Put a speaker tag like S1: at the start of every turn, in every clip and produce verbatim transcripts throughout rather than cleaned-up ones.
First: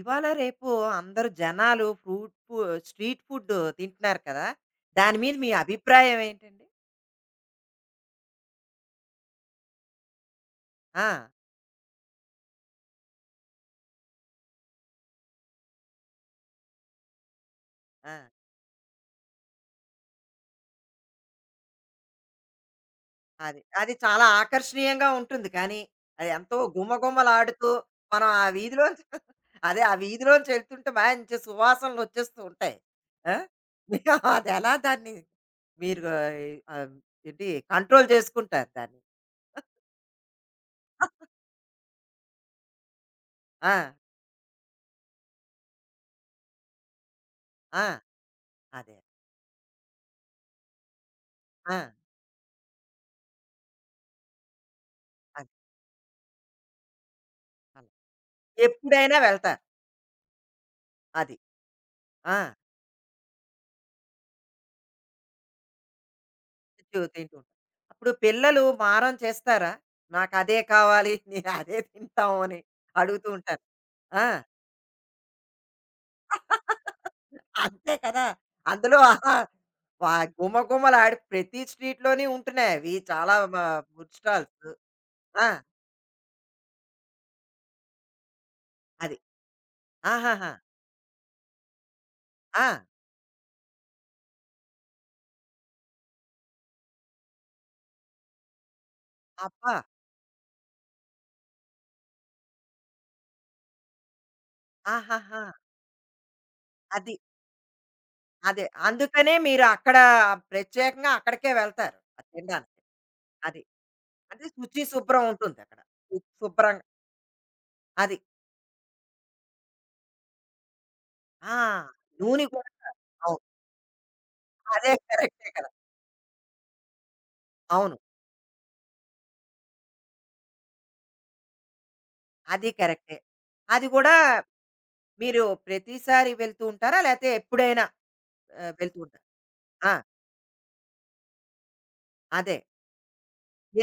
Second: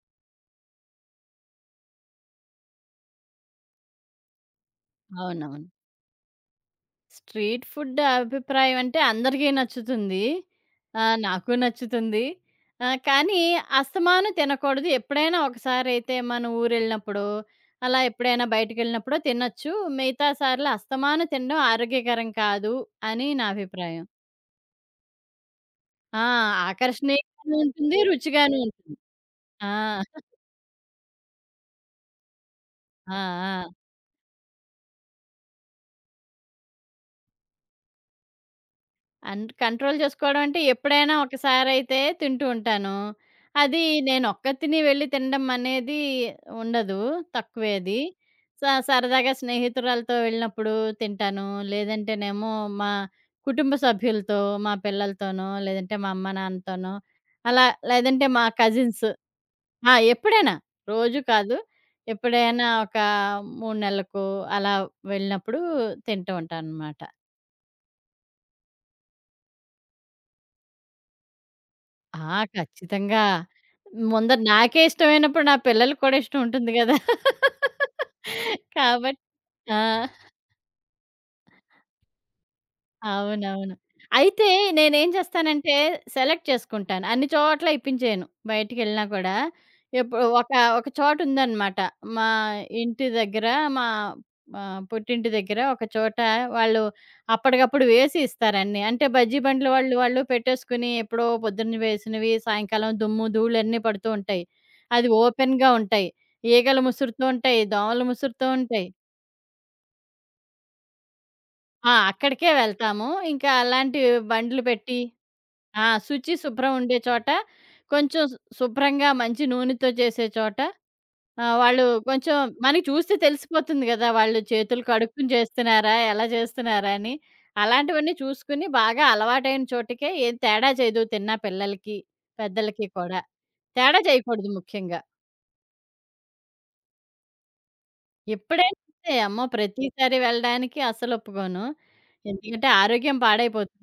S1: ఇవాళ రేపు అందరు జనాలు ఫ్రూట్ ఫు స్ట్రీట్ ఫుడ్ తింటున్నారు కదా! దాని మీద మీ
S2: అవునవును.
S1: అభిప్రాయం ఏంటండి?
S2: స్ట్రీట్ ఫుడ్ అభిప్రాయం అంటే అందరికీ నచ్చుతుంది.
S1: ఆ!
S2: ఆహ్, నాకు నచ్చుతుంది. ఆహ్, కానీ అస్తమాను తినకూడదు. ఎప్పుడైనా ఒకసారైతే మన ఊరెళ్ళినప్పుడో, అలా
S1: ఆ!
S2: ఎప్పుడైనా బయటికెళ్ళినప్పుడో తినొచ్చు. మిగతా సార్లు అస్తమాను తినడం ఆరోగ్యకరం కాదు అని నా
S1: అది. అది
S2: అభిప్రాయం.
S1: చాలా ఆకర్షణీయంగా ఉంటుంది కానీ,
S2: ఆ!
S1: అది ఎంతో
S2: ఆకర్షణీయంగాను
S1: గుమగుమలాడుతూ
S2: ఉంటుంది.
S1: మనం ఆ
S2: రుచిగాను ఉంటుంది.
S1: వీధిలోంచి
S2: ఆ!
S1: అదే ఆ వీధిలోంచి వెళ్తుంటే మంచి సువాసనలొచ్చేస్తూ ఉంటాయి.
S2: ఆ!
S1: ఆ!
S2: ఆ!
S1: మీరు అదెలా దాన్ని మీరు ఆహ్, ఏంటి కంట్రోల్ చేసుకుంటారు దాన్ని?
S2: అంట్ కంట్రోల్ చేసుకోవడం అంటే ఎప్పుడైనా ఒకసారయితే తింటూ ఉంటాను. అది
S1: ఆ!
S2: నేనొక్కతిని వెళ్లి తినడం అనేది ఉండదు. తక్కువే
S1: ఆ!
S2: అది. స
S1: అదే.
S2: సరదాగా స్నేహితురాలతో వెళ్ళినప్పుడు తింటాను.
S1: ఆ!
S2: లేదంటేనేమో మా కుటుంబ సభ్యులతో, మా పిల్లలతోనో,
S1: అది.
S2: లేదంటే మా అమ్మ, నాన్నతోనో అలా
S1: అలా.
S2: లేదంటే మా కజిన్స్.
S1: ఎప్పుడైనా వెళ్తారు.
S2: ఆ! ఎప్పుడైనా. రోజు
S1: అది.
S2: కాదు.
S1: ఆ!
S2: ఎప్పుడైనా ఒక మూడు నెలలకో అలా వెళ్ళినప్పుడు తింటూ
S1: చూ
S2: ఉంటాననమాట.
S1: తింటూ ఉంటాం. అప్పుడు పిల్లలు మారం చేస్తారా? నాకదే కావాలి, నేను అదే
S2: ఆ!
S1: తింటాము అని
S2: ఖచ్చితంగా.
S1: అడుగుతూ ఉంటారు. ఆ!
S2: ముందర నాకే ఇష్టమైనప్పుడు నా పిల్లలకి కూడా ఇష్టం ఉంటుంది గదా!
S1: అంతే కదా! అందులో
S2: కాబట్టి
S1: ఆ
S2: ఆ!
S1: వా గుమగుమలాడి ప్రతి స్ట్రీట్‌లోని ఉంటున్నాయి అవి చాలా మా
S2: అవునవును.
S1: ఫుడ్
S2: అయితే
S1: స్టాల్స్.
S2: నేనేం
S1: ఆ!
S2: చేస్తానంటే, సెలెక్ట్ చేసుకుంటాను. అన్ని చోట్ల ఇప్పించేయను బయటికెళ్ళినా
S1: అది.
S2: కూడా. ఇప్పుడు ఒక
S1: ఆహాహా!
S2: ఒక చోటుందనమాట. మా
S1: ఆ!
S2: ఇంటి దగ్గర మా ఆహ్, పుట్టింటి దగ్గర ఒక చోట వాళ్ళు అప్పటికప్పుడు వేసి ఇస్తారన్నీ. అంటే బజ్జీ బండ్లు
S1: అబ్బా!
S2: వాళ్ళు వాళ్ళు పెట్టేసుకుని ఎప్పుడో పొద్దున్న వేసినవి సాయంకాలం దుమ్ము, ధూళన్నీ పడుతూ ఉంటాయి. అది
S1: ఆహాహా!
S2: ఓపెన్‌గా ఉంటాయి. ఈగలు
S1: అది.
S2: ముసురుతూ ఉంటాయి, దోమలు ముసురుతూ
S1: అదే.
S2: ఉంటాయి.
S1: అందుకనే మీరు అక్కడ ప్రత్యేకంగా అక్కడికే
S2: ఆ!
S1: వెళ్తారు. అది
S2: అక్కడికే
S1: తినడానికి.
S2: వెళ్తాము. ఇంకా
S1: అది.
S2: అలాంటి
S1: అంటే
S2: బండ్లు
S1: శుచి
S2: పెట్టి
S1: శుభ్రం ఉంటుందక్కడ.
S2: ఆ! శుచి, శుభ్రం
S1: శుభ్రంగా.
S2: ఉండే చోట,
S1: అది.
S2: కొంచెం శు శుభ్రంగా మంచి నూనెతో చేసే చోట
S1: ఆ!
S2: ఆహ్, వాళ్ళు కొంచెం
S1: నూనె కూడా.
S2: మనకి చూస్తే
S1: అవును.
S2: తెలిసిపోతుంది గదా! వాళ్ళు చేతులు
S1: అదే
S2: కడుక్కుని
S1: కరెక్టే కదా!
S2: చేస్తున్నారా? ఎలా చేస్తున్నారా అని.
S1: అవును.
S2: అలాంటివన్నీ చూసుకుని బాగా అలవాటైన చోటికే ఏం తేడా చేయదు తిన్న పిల్లలకి,
S1: అది
S2: పెద్దలకి
S1: కరెక్టే.
S2: కూడా.
S1: అది
S2: తేడా
S1: కూడా.
S2: చేయకూడదు ముఖ్యంగా.
S1: మీరు ప్రతిసారి వెళ్తూ ఉంటారా? లేతే ఎప్పుడైనా ఆహ్,
S2: ఎప్పుడైనా
S1: వెళ్తూ
S2: అంతే
S1: ఉంటారా?
S2: అమ్మో!
S1: ఆ!
S2: ప్రతిసారి వెళ్ళడానికి అస్సలు ఒప్పుకోను.
S1: అదే.
S2: ఎందుకంటే ఆరోగ్యం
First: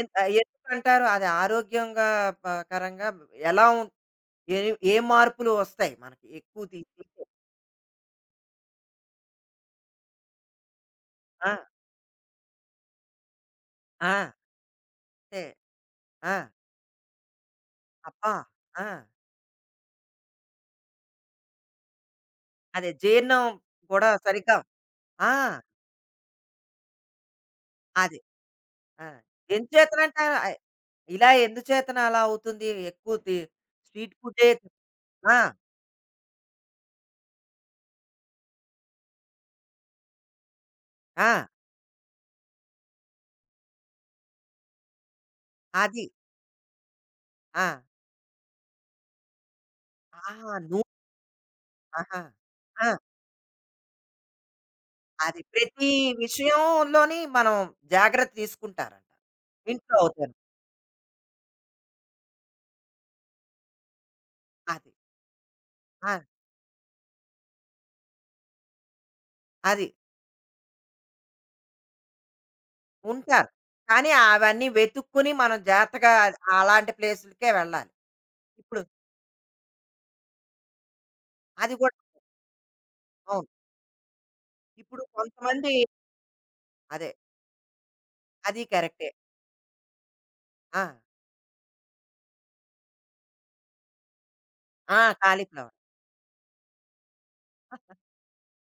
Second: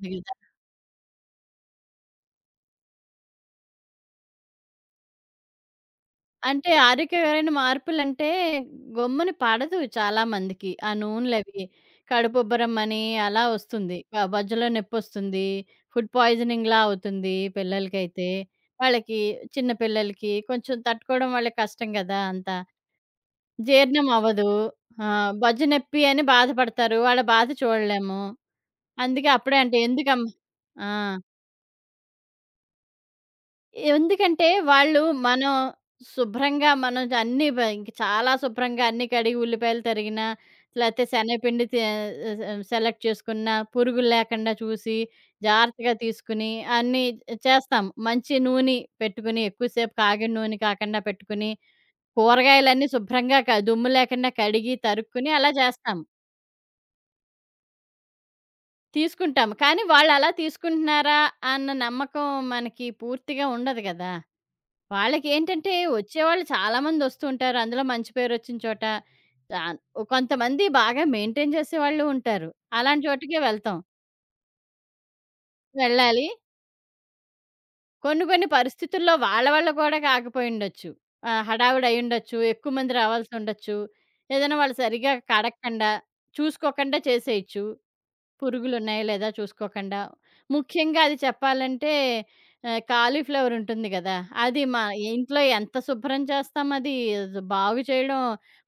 S1: ఎన్ ఆహ్,
S2: గదా!
S1: ఎందుకంటారు? అది ఆరోగ్యంగా ప పరంగా ఎలా ఉం ఏ ఏ మార్పులు వస్తాయి మనకి ఎక్కువ
S2: అంటే
S1: తి తింటే?
S2: ఆరోగ్యకరమైన మార్పులంటే గొమ్మున పడదు చాలా మందికి. ఆ
S1: ఆ!
S2: నూనెలవి. కడుపుబ్బరమని అలా వస్తుంది. బ
S1: ఆ!
S2: బొజ్జలో
S1: అంతే.
S2: నొప్పొస్తుంది. ఫుడ్
S1: ఆ!
S2: పాయిజనింగ్‌లా అవుతుంది పిల్లలకైతే.
S1: అబ్బా! ఆ!
S2: వాళ్ళకి చిన్న పిల్లలకి కొంచెం తట్టుకోవడం వాళ్ళకి కష్టం గదా! అంతా.
S1: అదే జీర్ణం
S2: జీర్ణం
S1: కూడా
S2: అవ్వదు.
S1: సరిగ్గా.
S2: ఆ!
S1: ఆ!
S2: బొజ్జ నొప్పి అని బాధపడతారు. వాళ్ళ బాధ
S1: అది.
S2: చూడలేము.
S1: ఆ!
S2: అందుకే అప్పుడే అంటే
S1: ఎందుచేతనంటే
S2: ఎందుకమ్మ.
S1: ఆహ్,
S2: ఆ!
S1: ఇలా ఎందుచేతన అలా అవుతుంది? ఎక్కువ తి స్ట్రీట్
S2: ఎందుకంటే
S1: ఫుడ్డే.
S2: వాళ్ళు
S1: ఆ!
S2: మనం శుభ్రంగా మనం అన్నీ బ ఇంక చాలా శుభ్రంగా అన్నీ కడిగి ఉల్లిపాయలు తరిగినా, లేతే
S1: ఆ!
S2: శనగపిండి తే సెలెక్ట్ చేసుకున్న, పురుగులు లేకుండా చూసి, జాగ్రత్తగా
S1: అది.
S2: తీసుకుని అన్నీ
S1: ఆ!
S2: చేస్తాం. మంచి నూనె పెట్టుకుని, ఎక్కువసేపు కాగిన
S1: ఆహా!
S2: నూనె
S1: నువ్వు.
S2: కాకుండా పెట్టుకుని,
S1: ఆహా! ఆ!
S2: కూరగాయలన్నీ శుభ్రంగా క దుమ్ము లేకుండా కడిగి, తరుక్కుని
S1: అది
S2: అలా
S1: ప్రతి
S2: చేస్తాం.
S1: విషయంలోని మనం జాగ్రత్త తీసుకుంటారంట.
S2: తీసుకుంటాము. కానీ
S1: ఇంట్లో
S2: వాళ్ళలా
S1: అవుతాను.
S2: తీసుకుంటున్నారా అన్న నమ్మకం మనకి పూర్తిగా ఉండదు గదా!
S1: అది.
S2: వాళ్ళకేంటంటే
S1: ఆ!
S2: వచ్చేవాళ్ళు చాలామంది వస్తూ ఉంటారు. అందులో మంచి పేరొచ్చిన చోట. ఆహ్,
S1: అది.
S2: కొంతమంది బాగా మెయింటైన్ చేసేవాళ్ళు ఉంటారు. అలాంటి చోటుకే
S1: ఉంటారు.
S2: వెళ్తాం.
S1: కానీ అవన్నీ వెతుక్కొని మనం జాగ్రత్తగా
S2: వెళ్ళాలి.
S1: అలాంటి ప్లేసులకే వెళ్ళాలి.
S2: కొన్ని కొన్ని
S1: ఇప్పుడు
S2: పరిస్థితుల్లో వాళ్ళ వల్ల కూడా కాకపోయుండొచ్చు. ఆహ్,
S1: అది
S2: హడావిడి
S1: కూడా
S2: అయ్యుండొచ్చు. ఎక్కువ మంది
S1: అవును.
S2: రావాల్సుండొచ్చు. ఏదైనా వాళ్ళు
S1: ఇప్పుడు
S2: సరిగ్గా
S1: కొంతమంది
S2: కడగకుండా, చూసుకోకుండా
S1: అదే.
S2: చేసేయొచ్చు.
S1: అది
S2: పురుగులున్నాయో
S1: కరెక్టే.
S2: లేదా చూసుకోకుండా.
S1: ఆ!
S2: ముఖ్యంగా అది చెప్పాలంటే ఆహ్, కాలీఫ్లవర్ ఉంటుంది గదా! అది మా
S1: ఆ!
S2: ఇంట్లో ఎంత
S1: కాలీఫ్లవర్.
S2: శుభ్రం చేస్తాం అది జ్ బాగు చేయడం,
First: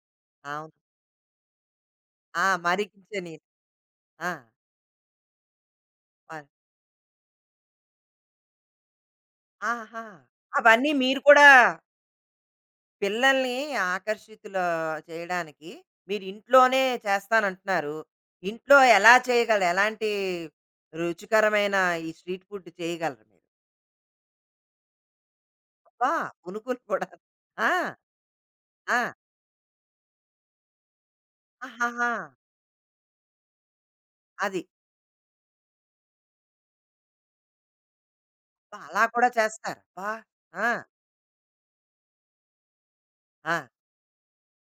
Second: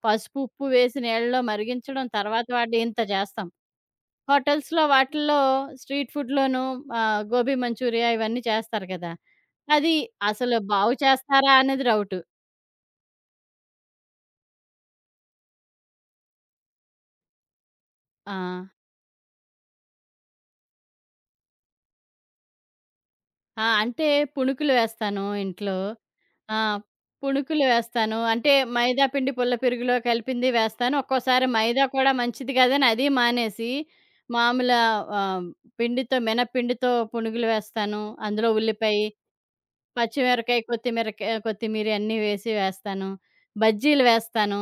S2: పసుపు, ఉప్పు
S1: అవును.
S2: వేసి నీళ్ళలో మరిగించడం,
S1: ఆ!
S2: తర్వాత వాటి ఇంత
S1: మరిగించని.
S2: చేస్తాం.
S1: ఆ!
S2: హోటల్స్‌లో వాటిల్లో స్ట్రీట్
S1: మరి.
S2: ఫుడ్‌లోనూ ఆహ్, గోబీ మంచూరియా ఇవన్నీ చేస్తారు గదా! అది
S1: ఆహా!
S2: అసలు
S1: అవన్నీ
S2: బాగు
S1: మీరు కూడా
S2: చేస్తారా అనేది డౌటు.
S1: పిల్లల్ని ఆకర్షితులు చేయడానికి మీరు ఇంట్లోనే చేస్తానంటున్నారు.
S2: ఆ!
S1: ఇంట్లో ఎలా చేయగలరు? ఎలాంటి రుచికరమైన ఈ స్ట్రీట్ ఫుడ్ చేయగలరు మీరు?
S2: ఆ! అంటే పుణుకులు వేస్తాను ఇంట్లో.
S1: అబ్బా!
S2: ఆ!
S1: పునుగులు కూడా.
S2: పుణుకులు
S1: ఆ!
S2: వేస్తాను. అంటే
S1: ఆ!
S2: మైదా పిండి పుల్ల పెరుగులో కలిపింది వేస్తాను. ఒక్కోసారి మైదా కూడా
S1: ఆహాహా!
S2: మంచిది కాదని అది మానేసి,
S1: అది.
S2: మామూలు ఆహ్, పిండితో మినప్పిండితో పునుగులు వేస్తాను. అందులో
S1: అబ్బా! అలా
S2: ఉల్లిపాయి,
S1: కూడా చేస్తారు. అబ్బా!
S2: పచ్చిమిరకాయ,
S1: ఆ!
S2: కొత్తిమీరకాయ కొత్తిమీర అన్నీ వేసి వేస్తాను.
S1: ఆ!
S2: బజ్జీలు వేస్తాను.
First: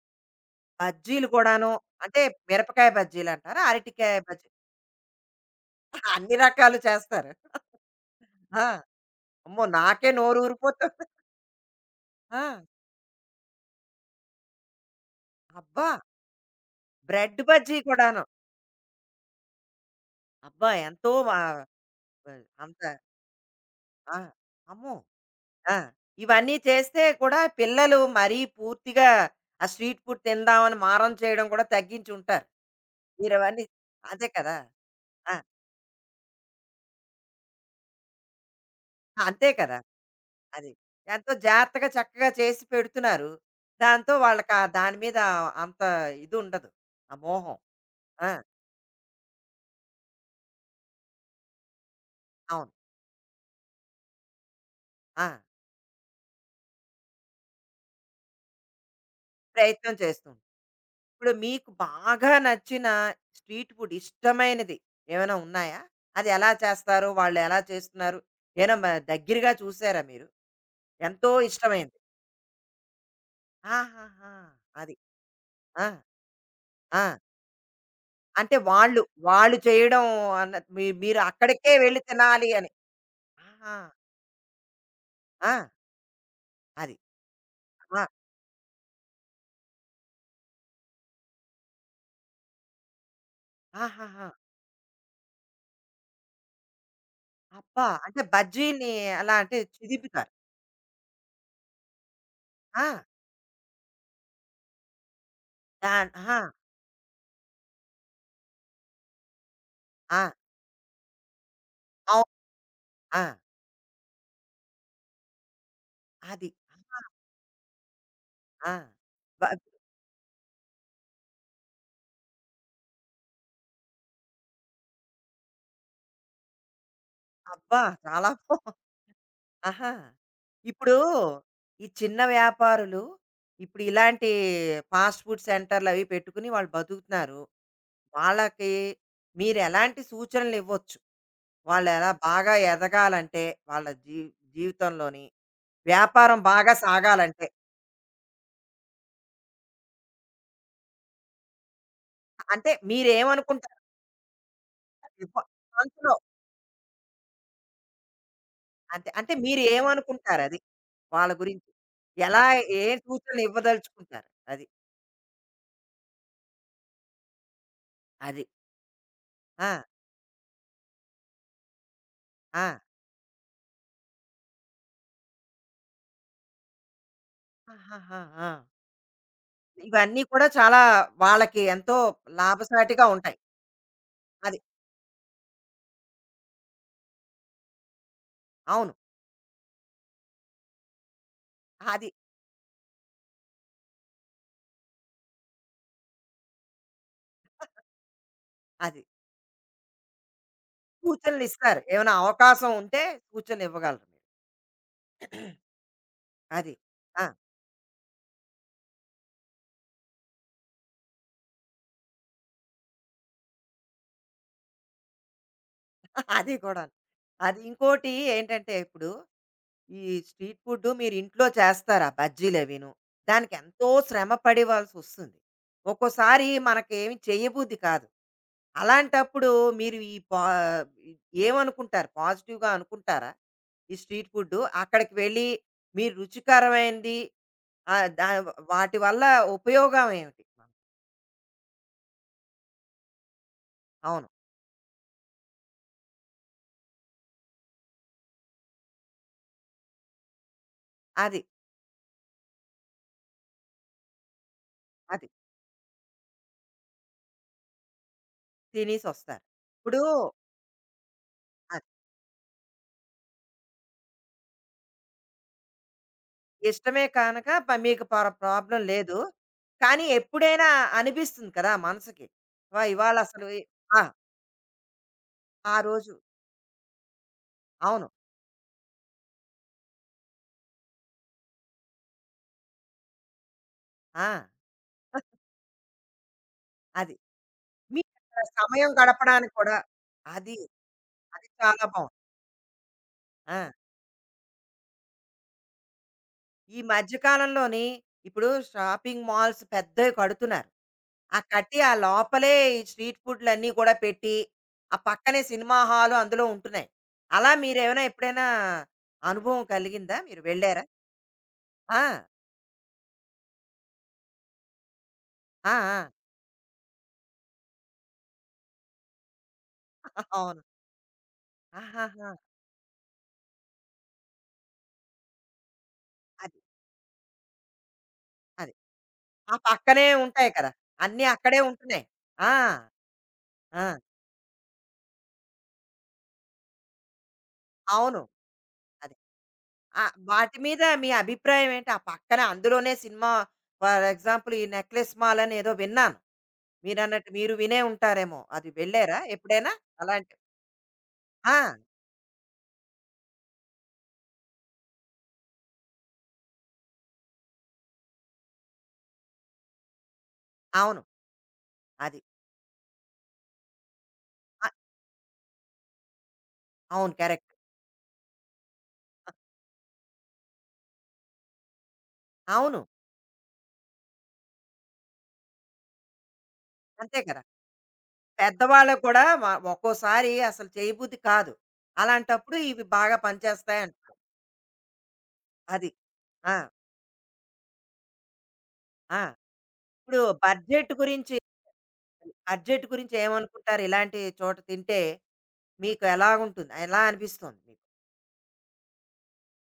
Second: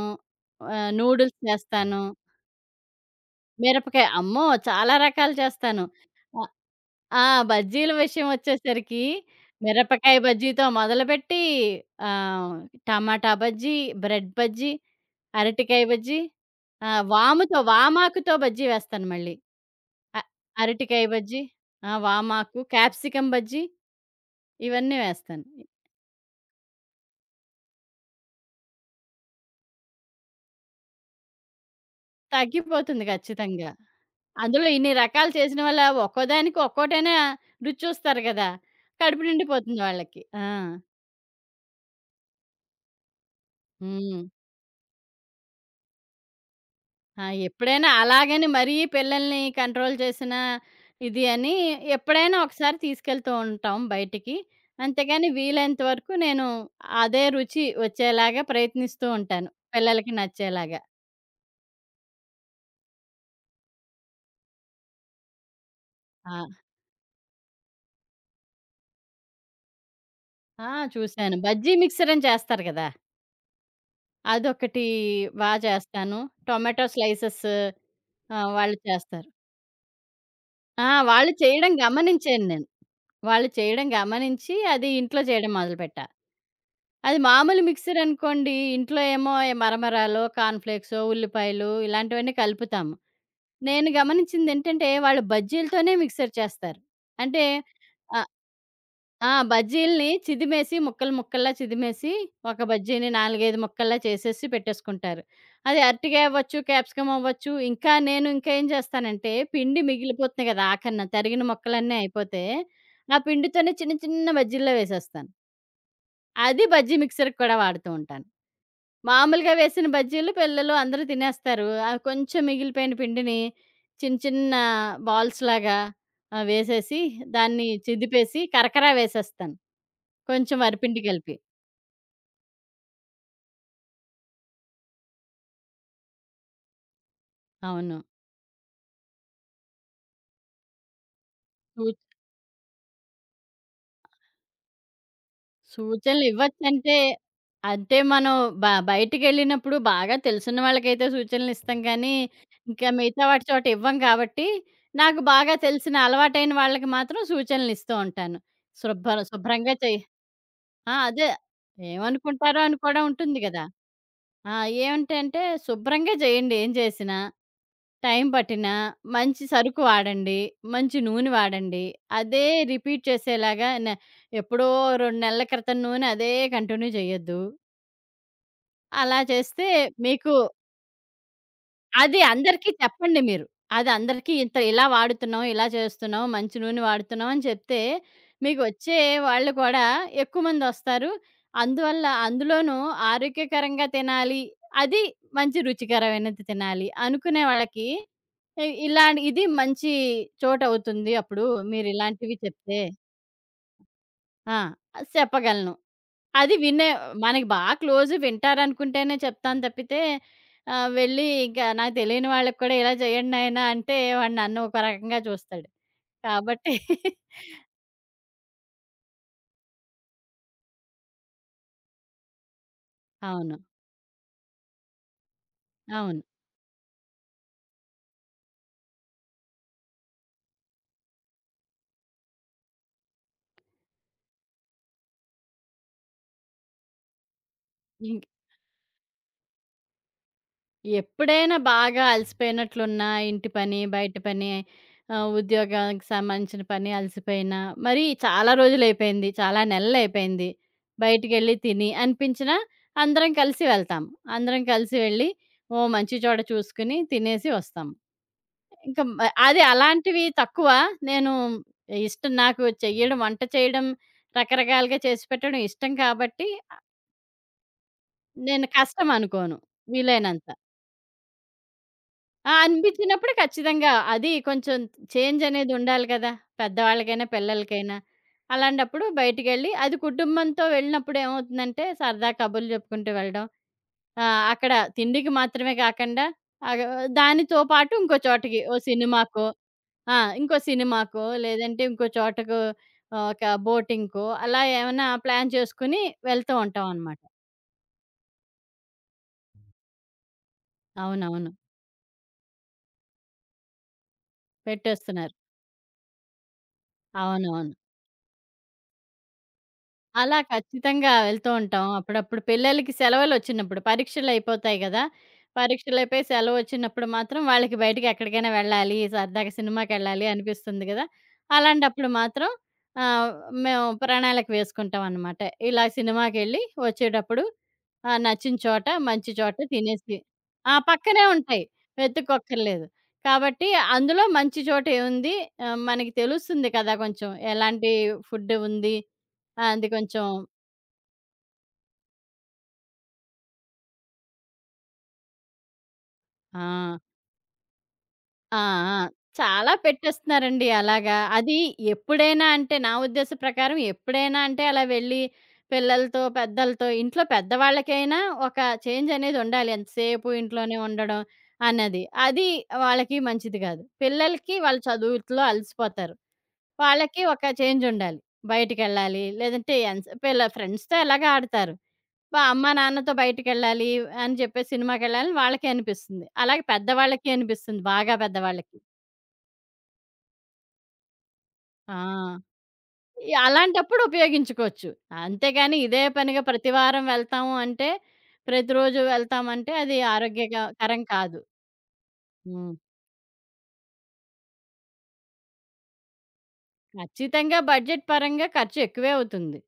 S2: ఆహ్,
S1: బజ్జీలు
S2: నూడిల్స్
S1: కూడాను.
S2: చేస్తాను.
S1: అంటే మిరపకాయ బజ్జీలంటారా?
S2: మిరపకాయ
S1: అరటికాయ
S2: అమ్మో!
S1: బజ్జీ.
S2: చాలా రకాలు చేస్తాను.
S1: అన్ని రకాలు
S2: ఆ!
S1: చేస్తారు.
S2: బజ్జీల విషయం
S1: ఆ!
S2: వచ్చేసరికి,
S1: అమ్మో! నాకే
S2: మిరపకాయ
S1: నోరు
S2: బజ్జీతో
S1: ఊరిపోతుంది.
S2: మొదలుపెట్టి ఆహ్,
S1: ఆ!
S2: టమాటా బజ్జీ, బ్రెడ్ బజ్జీ, అరటికాయ
S1: అబ్బా!
S2: బజ్జీ, ఆహ్,
S1: బ్రెడ్
S2: వాముతో
S1: బజ్జీ కూడాను.
S2: వామాకుతో బజ్జీ వేస్తాను మళ్ళీ. అ
S1: అబ్బా!
S2: అరటికాయ
S1: ఎంతో మా
S2: బజ్జీ, ఆ! వామాకు,
S1: అంత
S2: క్యాప్సికమ్ బజ్జీ
S1: ఆ! అమ్మో!
S2: ఇవన్నీ వేస్తాను.
S1: ఆ! ఇవన్నీ చేస్తే కూడా పిల్లలు మరీ పూర్తిగా ఆ స్ట్రీట్ ఫుడ్ తిందామని మారం చేయడం కూడా తగ్గించుంటారు.
S2: తగ్గిపోతుంది
S1: మీరవన్నీ.
S2: ఖచ్చితంగా.
S1: అదే కదా!
S2: అందులో ఇన్ని రకాలు
S1: ఆ!
S2: చేసిన వల్ల ఒక్కోదానికి ఒక్కోటైనా రుచి చూస్తారు గదా! కడుపు
S1: అంతే కదా!
S2: నిండిపోతుంది వాళ్ళకి. ఆ!
S1: అది. ఎంతో జాగ్రత్తగా చక్కగా చేసి పెడుతున్నారు. దాంతో
S2: హ్మ్.
S1: వాళ్ళకా దాని మీద అంత ఇదుండదు. ఆ
S2: ఆ!
S1: మోహం.
S2: ఎప్పుడైనా
S1: ఆ!
S2: అలాగని మరీ పిల్లల్ని కంట్రోల్ చేసిన ఇది అని ఎప్పుడైనా
S1: అవును.
S2: ఒకసారి తీసుకెళ్తూ ఉంటాం బయటికి.
S1: ఆ!
S2: అంతేగాని వీలైనంత వరకు నేను అదే రుచి వచ్చేలాగా ప్రయత్నిస్తూ ఉంటాను.
S1: ప్రయత్నం
S2: పిల్లలకి
S1: చేస్తూ.
S2: నచ్చేలాగా.
S1: ఇప్పుడు మీకు బాగా నచ్చిన స్ట్రీట్ ఫుడ్ ఇష్టమైనది ఏమైనా ఉన్నాయా? అది
S2: ఆ!
S1: ఎలా చేస్తారు? వాళ్ళు ఎలా చేస్తున్నారు? ఏమైనా మ దగ్గరగా చూసారా మీరు?
S2: ఆ!
S1: ఎంతో
S2: చూసాను. బజ్జీ
S1: ఇష్టమైంది.
S2: మిక్సర్ అని చేస్తారు కదా!
S1: ఆహాహా!
S2: అదొకటి
S1: అది.
S2: బా
S1: ఆ!
S2: చేస్తాను. టొమాటో
S1: ఆ!
S2: స్లైసెస్ ఆహ్,
S1: అంటే
S2: వాళ్ళు
S1: వాళ్ళు,
S2: చేస్తారు.
S1: వాళ్ళు చేయడం అన్న మీ
S2: ఆ!
S1: మీరు
S2: వాళ్ళు
S1: అక్కడికే
S2: చేయడం
S1: వెళ్లి
S2: గమనించాను
S1: తినాలి
S2: నేను.
S1: అని.
S2: వాళ్ళు
S1: ఆహా!
S2: చేయడం గమనించి అది ఇంట్లో
S1: ఆ!
S2: చేయడం మొదలుపెట్టా.
S1: అది.
S2: అది మామూలు మిక్సర్
S1: ఆ!
S2: అనుకోండి. ఇంట్లో ఏమో మరమరాలో, కార్న్‌ఫ్లేక్సో, ఉల్లిపాయలు ఇలాంటివన్నీ కలుపుతాము. నేను
S1: ఆహాహా!
S2: గమనించిందేంటంటే, వాళ్ళు బజ్జీలతోనే మిక్సర్ చేస్తారు. అంటే
S1: అబ్బా! అంటే
S2: ఆహ్,
S1: బజ్జీని
S2: ఆ!
S1: ఎలా అంటే
S2: బజ్జీలని
S1: చిదుపుతారు.
S2: చిదిమేసి ముక్కలు, ముక్కల్లా చిదిమేసి ఒక
S1: ఆ!
S2: బజ్జీని నాలుగు, అయిదు ముక్కల్లా చేసేసి పెట్టేసుకుంటారు. అది
S1: దాన్
S2: అరటికాయ
S1: ఆహా!
S2: అవ్వచ్చు, క్యాప్సికమ్ అవ్వచ్చు. ఇంకా నేను ఇంకా ఏం చేస్తానంటే, పిండి
S1: ఆ!
S2: మిగిలిపోతుంది కదా! ఆఖరిన తరిగిన ముక్కలన్నీ
S1: అవును.
S2: అయిపోతే, ఆ
S1: ఆ!
S2: పిండితోనే చిన్న, చిన్న బజ్జీల్లో వేసేస్తాను.
S1: అది.
S2: అది బజ్జీ మిక్సర్‌కి కూడా వాడుతూ ఉంటాను.
S1: ఆ! బ
S2: మామూలుగా వేసిన బజ్జీలు పిల్లలు అందరూ తినేస్తారు. అవి కొంచెం మిగిలిపోయిన పిండిని చిన్న చిన్న బాల్స్‌లాగా ఆహ్, వేసేసి దాన్ని
S1: అబ్బా! చాలా
S2: చిదిపేసి
S1: బావుంది.
S2: కరకర వేసేస్తాను.
S1: ఆహా!
S2: కొంచెం
S1: ఇప్పుడు
S2: వరిపిండి కలిపి.
S1: ఈ చిన్న వ్యాపారులు ఇప్పుడు ఇలాంటి ఫాస్ట్ ఫుడ్ సెంటర్‌లవి పెట్టుకుని వాళ్ళు బతుకుతున్నారు.
S2: అవును.
S1: వాళ్ళకి మీరెలాంటి సూచనలివ్వచ్చు?
S2: సూ
S1: వాళ్ళెలా బాగా ఎదగాలంటే వాళ్ళ జీ జీవితంలోని, వ్యాపారం బాగా
S2: సూచనలివ్వచ్చంటే
S1: సాగాలంటే?
S2: అంటే మనం బ బయటికెళ్ళినప్పుడు బాగా తెలిసిన వాళ్ళకైతే సూచనలిస్తాం కానీ,
S1: అంటే
S2: ఇంకా మిగతా వాటి చోట
S1: మీరేమనుకుంటారు?
S2: ఇవ్వం కాబట్టి, నాకు
S1: ఇవ్వ
S2: బాగా తెలిసిన
S1: మనసులో.
S2: అలవాటైన వాళ్ళకి మాత్రం సూచనలిస్తూ ఉంటాను.
S1: అంటే,
S2: శుభ్ర
S1: అంటే
S2: శుభ్రంగా చెయ్
S1: మీరేమనుకుంటారది?
S2: ఆ! అదే.
S1: వాళ్ళ గురించి ఎలా
S2: ఏమనుకుంటారో అని
S1: ఏ
S2: కూడా ఉంటుంది గదా!
S1: సూచనలివ్వదలుచుకుంటారు?
S2: ఆ!
S1: అది.
S2: ఏమిటంటే శుభ్రంగా చేయండి ఏం చేసినా. టైం
S1: అది.
S2: పట్టినా, మంచి
S1: ఆ!
S2: సరుకు వాడండి, మంచి నూనె వాడండి. అదే
S1: ఆ!
S2: రిపీట్ చేసేలాగా న ఎప్పుడో రెండు నెలల క్రితం నూనె అదే కంటిన్యూ చేయొద్దు.
S1: ఆహాహా! ఆ!
S2: అలా చేస్తే
S1: ఇవన్నీ
S2: మీకు
S1: కూడా చాలా వాళ్ళకి ఎంతో
S2: అది అందరికీ
S1: లాభసాటిగా
S2: చెప్పండి
S1: ఉంటాయి.
S2: మీరు. అది అందరికీ ఇంత
S1: అది.
S2: ఇలా వాడుతున్నాం, ఇలా చేస్తున్నాం, మంచి నూనె వాడుతున్నాం అని చెప్తే,
S1: అవును.
S2: మీకొచ్చే వాళ్ళు కూడా ఎక్కువ మందొస్తారు. అందువల్ల
S1: అది.
S2: అందులోనూ ఆరోగ్యకరంగా తినాలి, అది మంచి రుచికరమైనది తినాలి అనుకునే వాళ్ళకి ఇ
S1: అది.
S2: ఇలాంటి ఇది మంచి చోటవుతుంది అప్పుడు
S1: సూచనలిస్తారు. ఏమైనా
S2: మీరిలాంటివి
S1: అవకాశం
S2: చెప్తే.
S1: ఉంటే సూచనలివ్వగలరు.
S2: ఆ! చెప్పగలను. అది
S1: అది.
S2: వినే
S1: ఆ!
S2: మనకి బాగా క్లోజ్ వింటారనుకుంటేనే చెప్తాను తప్పితే, ఆహ్, వెళ్ళి ఇంకా నాకు తెలియని వాళ్ళకి కూడా ఇలా చేయండి నాయన అంటే వాడు నన్ను ఒక రకంగా చూస్తాడు.
S1: అది
S2: కాబట్టి
S1: కూడాను. అది ఇంకోటి ఏంటంటే ఇప్పుడు ఈ స్ట్రీట్ ఫుడ్డు మీరింట్లో చేస్తారా బజ్జీలవిను?
S2: అవును.
S1: దానికెంతో శ్రమ పడేవాల్సొస్తుంది.
S2: అవును.
S1: ఒక్కోసారి మనకేమి చేయబుద్ధి కాదు. అలాంటప్పుడు మీరు ఈ పా ఈ- ఏమనుకుంటారు? పాజిటివ్‌గా అనుకుంటారా? ఈ స్ట్రీట్ ఫుడ్డు అక్కడికి వెళ్ళి మీరు రుచికరమైనది ఆహ్,
S2: ఇంక్
S1: దా వాటి వల్ల ఉపయోగం ఏమిటి?
S2: ఎప్పుడైనా బాగా అలసిపోయినట్లున్నా ఇంటి పని, బయట
S1: అవును.
S2: పని, ఆహ్, ఉద్యోగానికి సంబంధించిన పని అలసిపోయినా, మరి చాలా రోజులైపోయింది, చాలా నెలలైపోయింది,
S1: అది.
S2: బయటికెళ్ళి తిని అనిపించినా అందరం కలిసి వెళ్తాం. అందరం కలిసి
S1: అది.
S2: వెళ్ళి ఓ మంచి చోట చూసుకొని తినేసి వస్తాం. ఇంకా మ
S1: తినేసొస్తారు.
S2: అది
S1: ఇప్పుడు
S2: అలాంటివి తక్కువ. నేను
S1: ఆ!
S2: ఇష్టం నాకు చెయ్యడం, వంట చేయడం, రకరకాలుగా చేసి పెట్టడం ఇష్టం కాబట్టి ఆహ్,
S1: ఇష్టమే కనుక ప మీకు ప
S2: నేను
S1: ప్రాబ్లమ్
S2: కష్టం
S1: లేదు.
S2: అనుకోను
S1: కానీ
S2: వీలైనంత.
S1: ఎప్పుడైనా అనిపిస్తుంది కదా మనసుకి.
S2: ఆ!
S1: అబ్బా! ఇవాళ
S2: అనిపించినప్పుడు
S1: అసలు ఈ-
S2: ఖచ్చితంగా
S1: ఆ!
S2: అది కొంచెం చేంజ్ అనేది
S1: ఆ
S2: ఉండాలి
S1: రోజు.
S2: కదా! పెద్దవాళ్ళకైనా, పిల్లలకైనా.
S1: అవును.
S2: అలాంటప్పుడు బయటికెళ్ళి అది కుటుంబంతో వెళ్ళినప్పుడు ఏమవుతుందంటే సరదా కబుర్లు చెప్పుకుంటూ వెళ్ళడం.
S1: ఆ!
S2: ఆహ్, అక్కడ తిండికి మాత్రమే కాకుండా ఆహ్,
S1: అది.
S2: దానితో పాటు ఇంకో
S1: మీకక్కడ
S2: చోటకి ఓ
S1: సమయం
S2: సినిమాకో
S1: గడపడానికి కూడా
S2: ఆ! ఇంకో
S1: అది.
S2: సినిమాకో,
S1: అది
S2: లేదంటే
S1: చాలా
S2: ఇంకో
S1: బావుంది.
S2: చోటకో ఆహ్, ఒక
S1: ఆ!
S2: బోటింగ్‌కో అలా ఏమన్నా ప్లాన్ చేసుకొని వెళ్తూ
S1: ఈ మధ్య
S2: ఉంటామనమాట.
S1: కాలంలోని ఇప్పుడు షాపింగ్ మాల్స్ పెద్దవి కడుతున్నారు. ఆ
S2: అవునవును.
S1: కట్టి ఆ లోపలే ఈ స్ట్రీట్ ఫుడ్‌లన్నీ కూడా పెట్టి, ఆ
S2: పెట్టేస్తున్నారు.
S1: పక్కనే సినిమా హాలు అందులో ఉంటున్నాయి. అలా
S2: అవునవును.
S1: మీరేమైనా ఎప్పుడైనా అనుభవం కలిగిందా?
S2: అలా
S1: మీరు వెళ్లారా?
S2: ఖచ్చితంగా వెళ్తూ ఉంటాం.
S1: ఆ!
S2: అప్పుడప్పుడు పిల్లలకి సెలవులొచ్చినప్పుడు పరీక్షలయిపోతాయి గదా!
S1: ఆ! ఆ!
S2: పరీక్షలయిపోయి సెలవొచ్చినప్పుడు మాత్రం వాళ్ళకి బయటికెక్కడికైనా వెళ్ళాలి, సరదాగా సినిమాకెళ్ళాలి
S1: అవును.
S2: అనిపిస్తుంది గదా! అలాంటప్పుడు
S1: ఆహాహా!
S2: మాత్రం ఆహ్, మేము ప్రణాళిక వేసుకుంటామనమాట. ఇలా
S1: అది.
S2: సినిమాకెళ్ళి వచ్చేటప్పుడు ఆహ్, నచ్చిన
S1: అది.
S2: చోట, మంచి
S1: ఆ
S2: చోట
S1: పక్కనే
S2: తినేసి
S1: ఉంటాయి కదా!
S2: ఆ!
S1: అన్నీ
S2: పక్కనే
S1: అక్కడే
S2: ఉంటాయి.
S1: ఉంటున్నాయి. ఆ!
S2: వెతుక్కోక్కర్లేదు. కాబట్టి
S1: ఆ!
S2: అందులో మంచి చోటేవుంది ఆహ్, మనకి తెలుస్తుంది కదా కొంచెం ఎలాంటి
S1: అవును.
S2: ఫుడ్ ఉంది
S1: అదే.
S2: ఆ! అది
S1: ఆహ్,
S2: కొంచెం
S1: వాటి మీద మీ అభిప్రాయం ఏంటి? ఆ పక్కన అందులోనే సినిమా. ఫర్ ఎగ్జాంపుల్ ఈ నెక్లెస్ మాల్ అని ఏదో విన్నాను.
S2: ఆ!
S1: మీరన్నట్టు మీరు వినే ఉంటారేమో.
S2: ఆ!
S1: అది
S2: ఆ!
S1: వెళ్లారా ఎప్పుడైనా?
S2: చాలా
S1: అలాంటి.
S2: పెట్టేస్తున్నారండి అలాగా. అది
S1: ఆ!
S2: ఎప్పుడైనా అంటే నా ఉద్దేశ ప్రకారం ఎప్పుడైనా అంటే అలా వెళ్ళి పిల్లలతో, పెద్దలతో ఇంట్లో పెద్దవాళ్ళకైనా ఒక చేంజ్ అనేది ఉండాలి. ఎంతసేపు ఇంట్లోనే
S1: అవును.
S2: ఉండడం అన్నది.
S1: అది.
S2: అది వాళ్ళకి మంచిది కాదు. పిల్లలకి
S1: అ
S2: వాళ్ళ చదువులో అలసిపోతారు.
S1: అవును.
S2: వాళ్ళకి ఒక
S1: కరెక్ట్.
S2: చేంజ్ ఉండాలి. బయటికెళ్ళాలి
S1: అ
S2: లేదంటే ఎంత్ పిల్ల ఫ్రెండ్స్‌తో ఎలాగో ఆడతారు. బా అమ్మా,
S1: అవును.
S2: నాన్నతో బయటికెళ్ళాలి అని చెప్పేసి సినిమాకెళ్ళాలని వాళ్ళకే అనిపిస్తుంది. అలాగే
S1: అంతే
S2: పెద్దవాళ్ళకి
S1: కదా!
S2: అనిపిస్తుంది. బాగా పెద్దవాళ్ళకి.
S1: పెద్దవాళ్ళకి కూడా వ ఒక్కోసారి అసలు చేయబుద్ధి కాదు.
S2: ఆ!
S1: అలాంటప్పుడు ఇవి బాగా
S2: ఈ అలాంటప్పుడు
S1: పనిచేస్తాయంటారు.
S2: ఉపయోగించుకోవచ్చు. అంతేగాని
S1: అది.
S2: ఇదే పనిగా
S1: ఆ!
S2: ప్రతి వారం వెళ్తాము అంటే, ప్రతిరోజు
S1: ఆ!
S2: వెళ్తామంటే అది
S1: ఇప్పుడు
S2: ఆరోగ్యక
S1: బడ్జెట్
S2: కరం
S1: గురించి
S2: కాదు. హ్మ్.
S1: బడ్జెట్ గురించి ఏమనుకుంటారు? ఇలాంటి చోట తింటే మీకు ఎలా ఉంటుంది? ఎలా
S2: ఖచ్చితంగా
S1: అనిపిస్తుంది మీకు?
S2: బడ్జెట్ పరంగా ఖర్చు ఎక్కువే అవుతుంది.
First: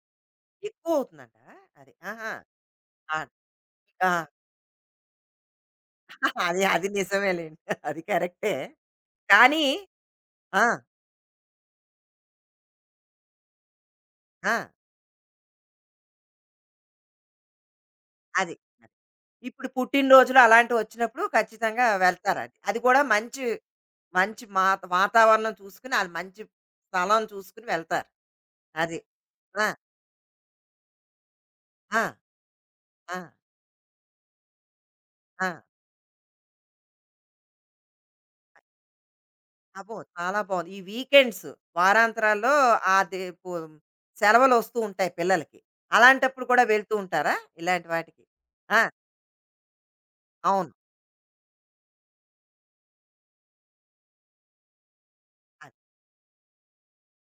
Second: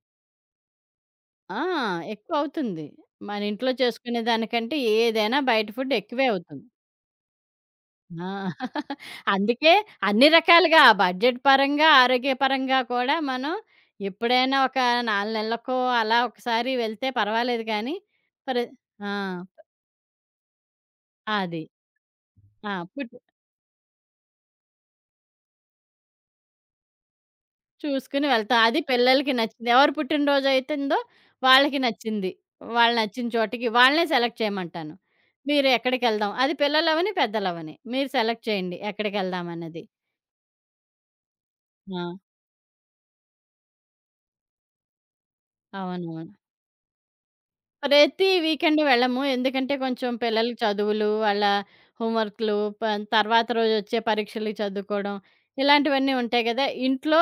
S1: ఎక్కువవుతుందంటారా?
S2: ఆ!
S1: అది. ఆహా!
S2: ఎక్కువవుతుంది.
S1: ఆ!
S2: మన ఇంట్లో
S1: ఆ!
S2: చేసుకునే దానికంటే ఏదైనా బయట ఫుడ్ ఎక్కువే
S1: అది
S2: అవుతుంది.
S1: అది నిజమేలెండి. అది
S2: ఆ!
S1: కరెక్టే. కానీ
S2: అందుకే అన్ని
S1: ఆ!
S2: రకాలుగా బడ్జెట్ పరంగా, ఆరోగ్యపరంగా కూడా మనం
S1: ఆ!
S2: ఎప్పుడైనా ఒక నాలుగు నెలలకో అలా ఒకసారి వెళ్తే పర్వాలేదు కానీ,
S1: అది.
S2: ప్రే
S1: అది.
S2: ఆ!
S1: ఇప్పుడు పుట్టినరోజులు అలాంటివొచ్చినప్పుడు
S2: అది.
S1: ఖచ్చితంగా వెళ్తారది. అది
S2: ఆ!
S1: అది కూడా
S2: పుట్టు
S1: మంచి. మంచి మాత వాతావరణం చూసుకొని, ఆళ్ళు మంచి స్థలం చూసుకొని వెళ్తారు.
S2: చూసుకొని వెళ్తాం. అది
S1: అది.
S2: పిల్లలకి
S1: ఆ!
S2: నచ్చింది. ఎవరు పుట్టినరోజైతుందో వాళ్ళకి
S1: ఆ!
S2: నచ్చింది. వాళ్ళు
S1: ఆ!
S2: నచ్చిన చోటికి వాళ్ళనే సెలెక్ట్ చేయమంటాను.
S1: ఆ!
S2: మీరు ఎక్కడికెళ్దాం అది పిల్లలవని, పెద్దలవని. మీరు సెలెక్ట్ చేయండి ఎక్కడికెళ్దామన్నది.
S1: అబ్బో! చాలా బావుంది. ఈ వీకెండ్స్
S2: ఆ!
S1: వారాంతరాల్లో అది పు సెలవులు వస్తూ ఉంటాయి పిల్లలకి.
S2: అవునవును.
S1: అలాంటప్పుడు కూడా వెళ్తూ ఉంటారా? ఇలాంటి వాటికి?
S2: ప్రతి
S1: ఆ!
S2: వీకెండ్ వెళ్ళము. ఎందుకంటే కొంచెం పిల్లలకి
S1: అవును.
S2: చదువులు, వాళ్ళ హోంవర్క్‌లు, ప తర్వాత రోజొచ్చే పరీక్షలకి చదువుకోవడం,
S1: అది.
S2: ఇలాంటివన్నీ ఉంటాయి గదా! ఇంట్లో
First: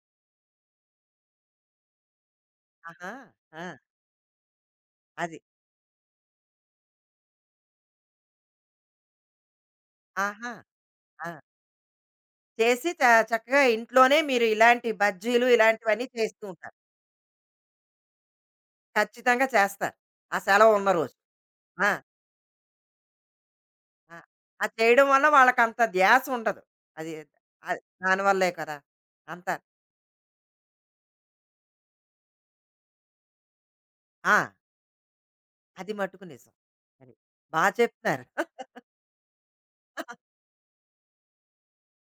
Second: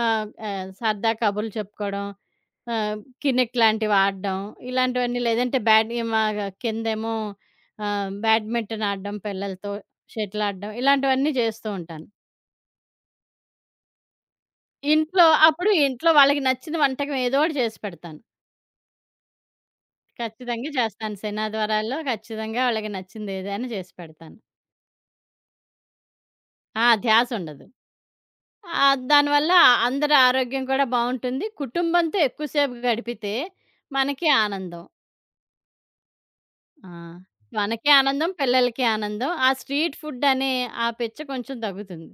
S2: ఆహ్, ఆహ్, సరదా కబుర్లు చెప్పుకోవడం, ఆహ్,
S1: ఆహా!
S2: కినిక్
S1: ఆ!
S2: లాంటివి ఆడడం, ఇలాంటివన్నీ
S1: అది.
S2: లేదంటే బ్యాడ్ మా కిందేమో ఆహ్, బ్యాడ్మింటన్ ఆడడం పిల్లలతో, షటిల్
S1: ఆహా!
S2: ఆడడం,
S1: ఆ!
S2: ఇలాంటివన్నీ చేస్తూ ఉంటాను.
S1: చేసి చ చక్కగా ఇంట్లోనే మీరు ఇలాంటి
S2: ఇంట్లో
S1: బజ్జీలు
S2: అప్పుడు
S1: ఇలాంటివన్నీ
S2: ఇంట్లో
S1: చేస్తూ
S2: వాళ్ళకి నచ్చిన
S1: ఉంటారు.
S2: వంటకం ఏదో ఒకటి చేసి పెడతాను.
S1: ఖచ్చితంగా చేస్తారు. ఆ
S2: ఖచ్చితంగా
S1: సెలవు ఉన్న రోజు.
S2: చేస్తాను.
S1: ఆ!
S2: సినాద్వారాల్లో ఖచ్చితంగా వాళ్ళకి నచ్చింది ఏదైనా చేసి
S1: ఆ!
S2: పెడతాను.
S1: అది చేయడం వల్ల వాళ్ళకంత ధ్యాస ఉండదు.
S2: ఆ!
S1: అది
S2: ధ్యాస ఉండదు.
S1: అది దానివల్లే కదా!
S2: ఆహ్, దానివల్ల
S1: అంతా.
S2: అందరి ఆరోగ్యం కూడా బావుంటుంది. కుటుంబంతో ఎక్కువసేపు గడిపితే మనకి
S1: ఆ!
S2: ఆనందం.
S1: అది మట్టుకు నిజం.
S2: ఆ!
S1: అది. బా
S2: మనకి
S1: చెప్తున్నారు.
S2: ఆనందం, పిల్లలకి ఆనందం. ఆ స్ట్రీట్ ఫుడ్ అనే ఆ పిచ్చ కొంచెం తగ్గుతుంది.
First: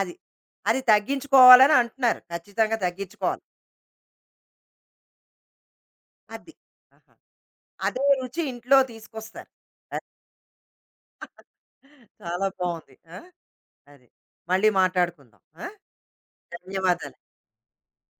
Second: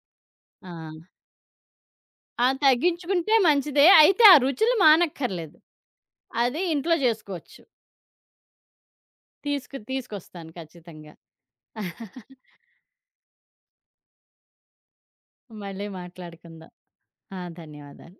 S1: అది.
S2: ఆ!
S1: అది తగ్గించుకోవాలని అంటున్నారు.
S2: ఆ!
S1: ఖచ్చితంగా
S2: తగ్గించుకుంటే
S1: తగ్గించుకోవాలి.
S2: మంచిదే. అయితే ఆ రుచులు మానక్కర్లేదు.
S1: అది.
S2: అది ఇంట్లో
S1: ఆహా!
S2: చేసుకోవచ్చు.
S1: అదే రుచి ఇంట్లో తీసుకొస్తారు.
S2: తీసుకు తీసుకొస్తాను ఖచ్చితంగా.
S1: చాలా బావుంది. ఆ! అది. మళ్ళీ మాట్లాడుకుందాం. ఆ!
S2: మళ్ళీ మాట్లాడుకుందాం.
S1: ధన్యవాదాలు.
S2: ఆ! ధన్యవాదాలు.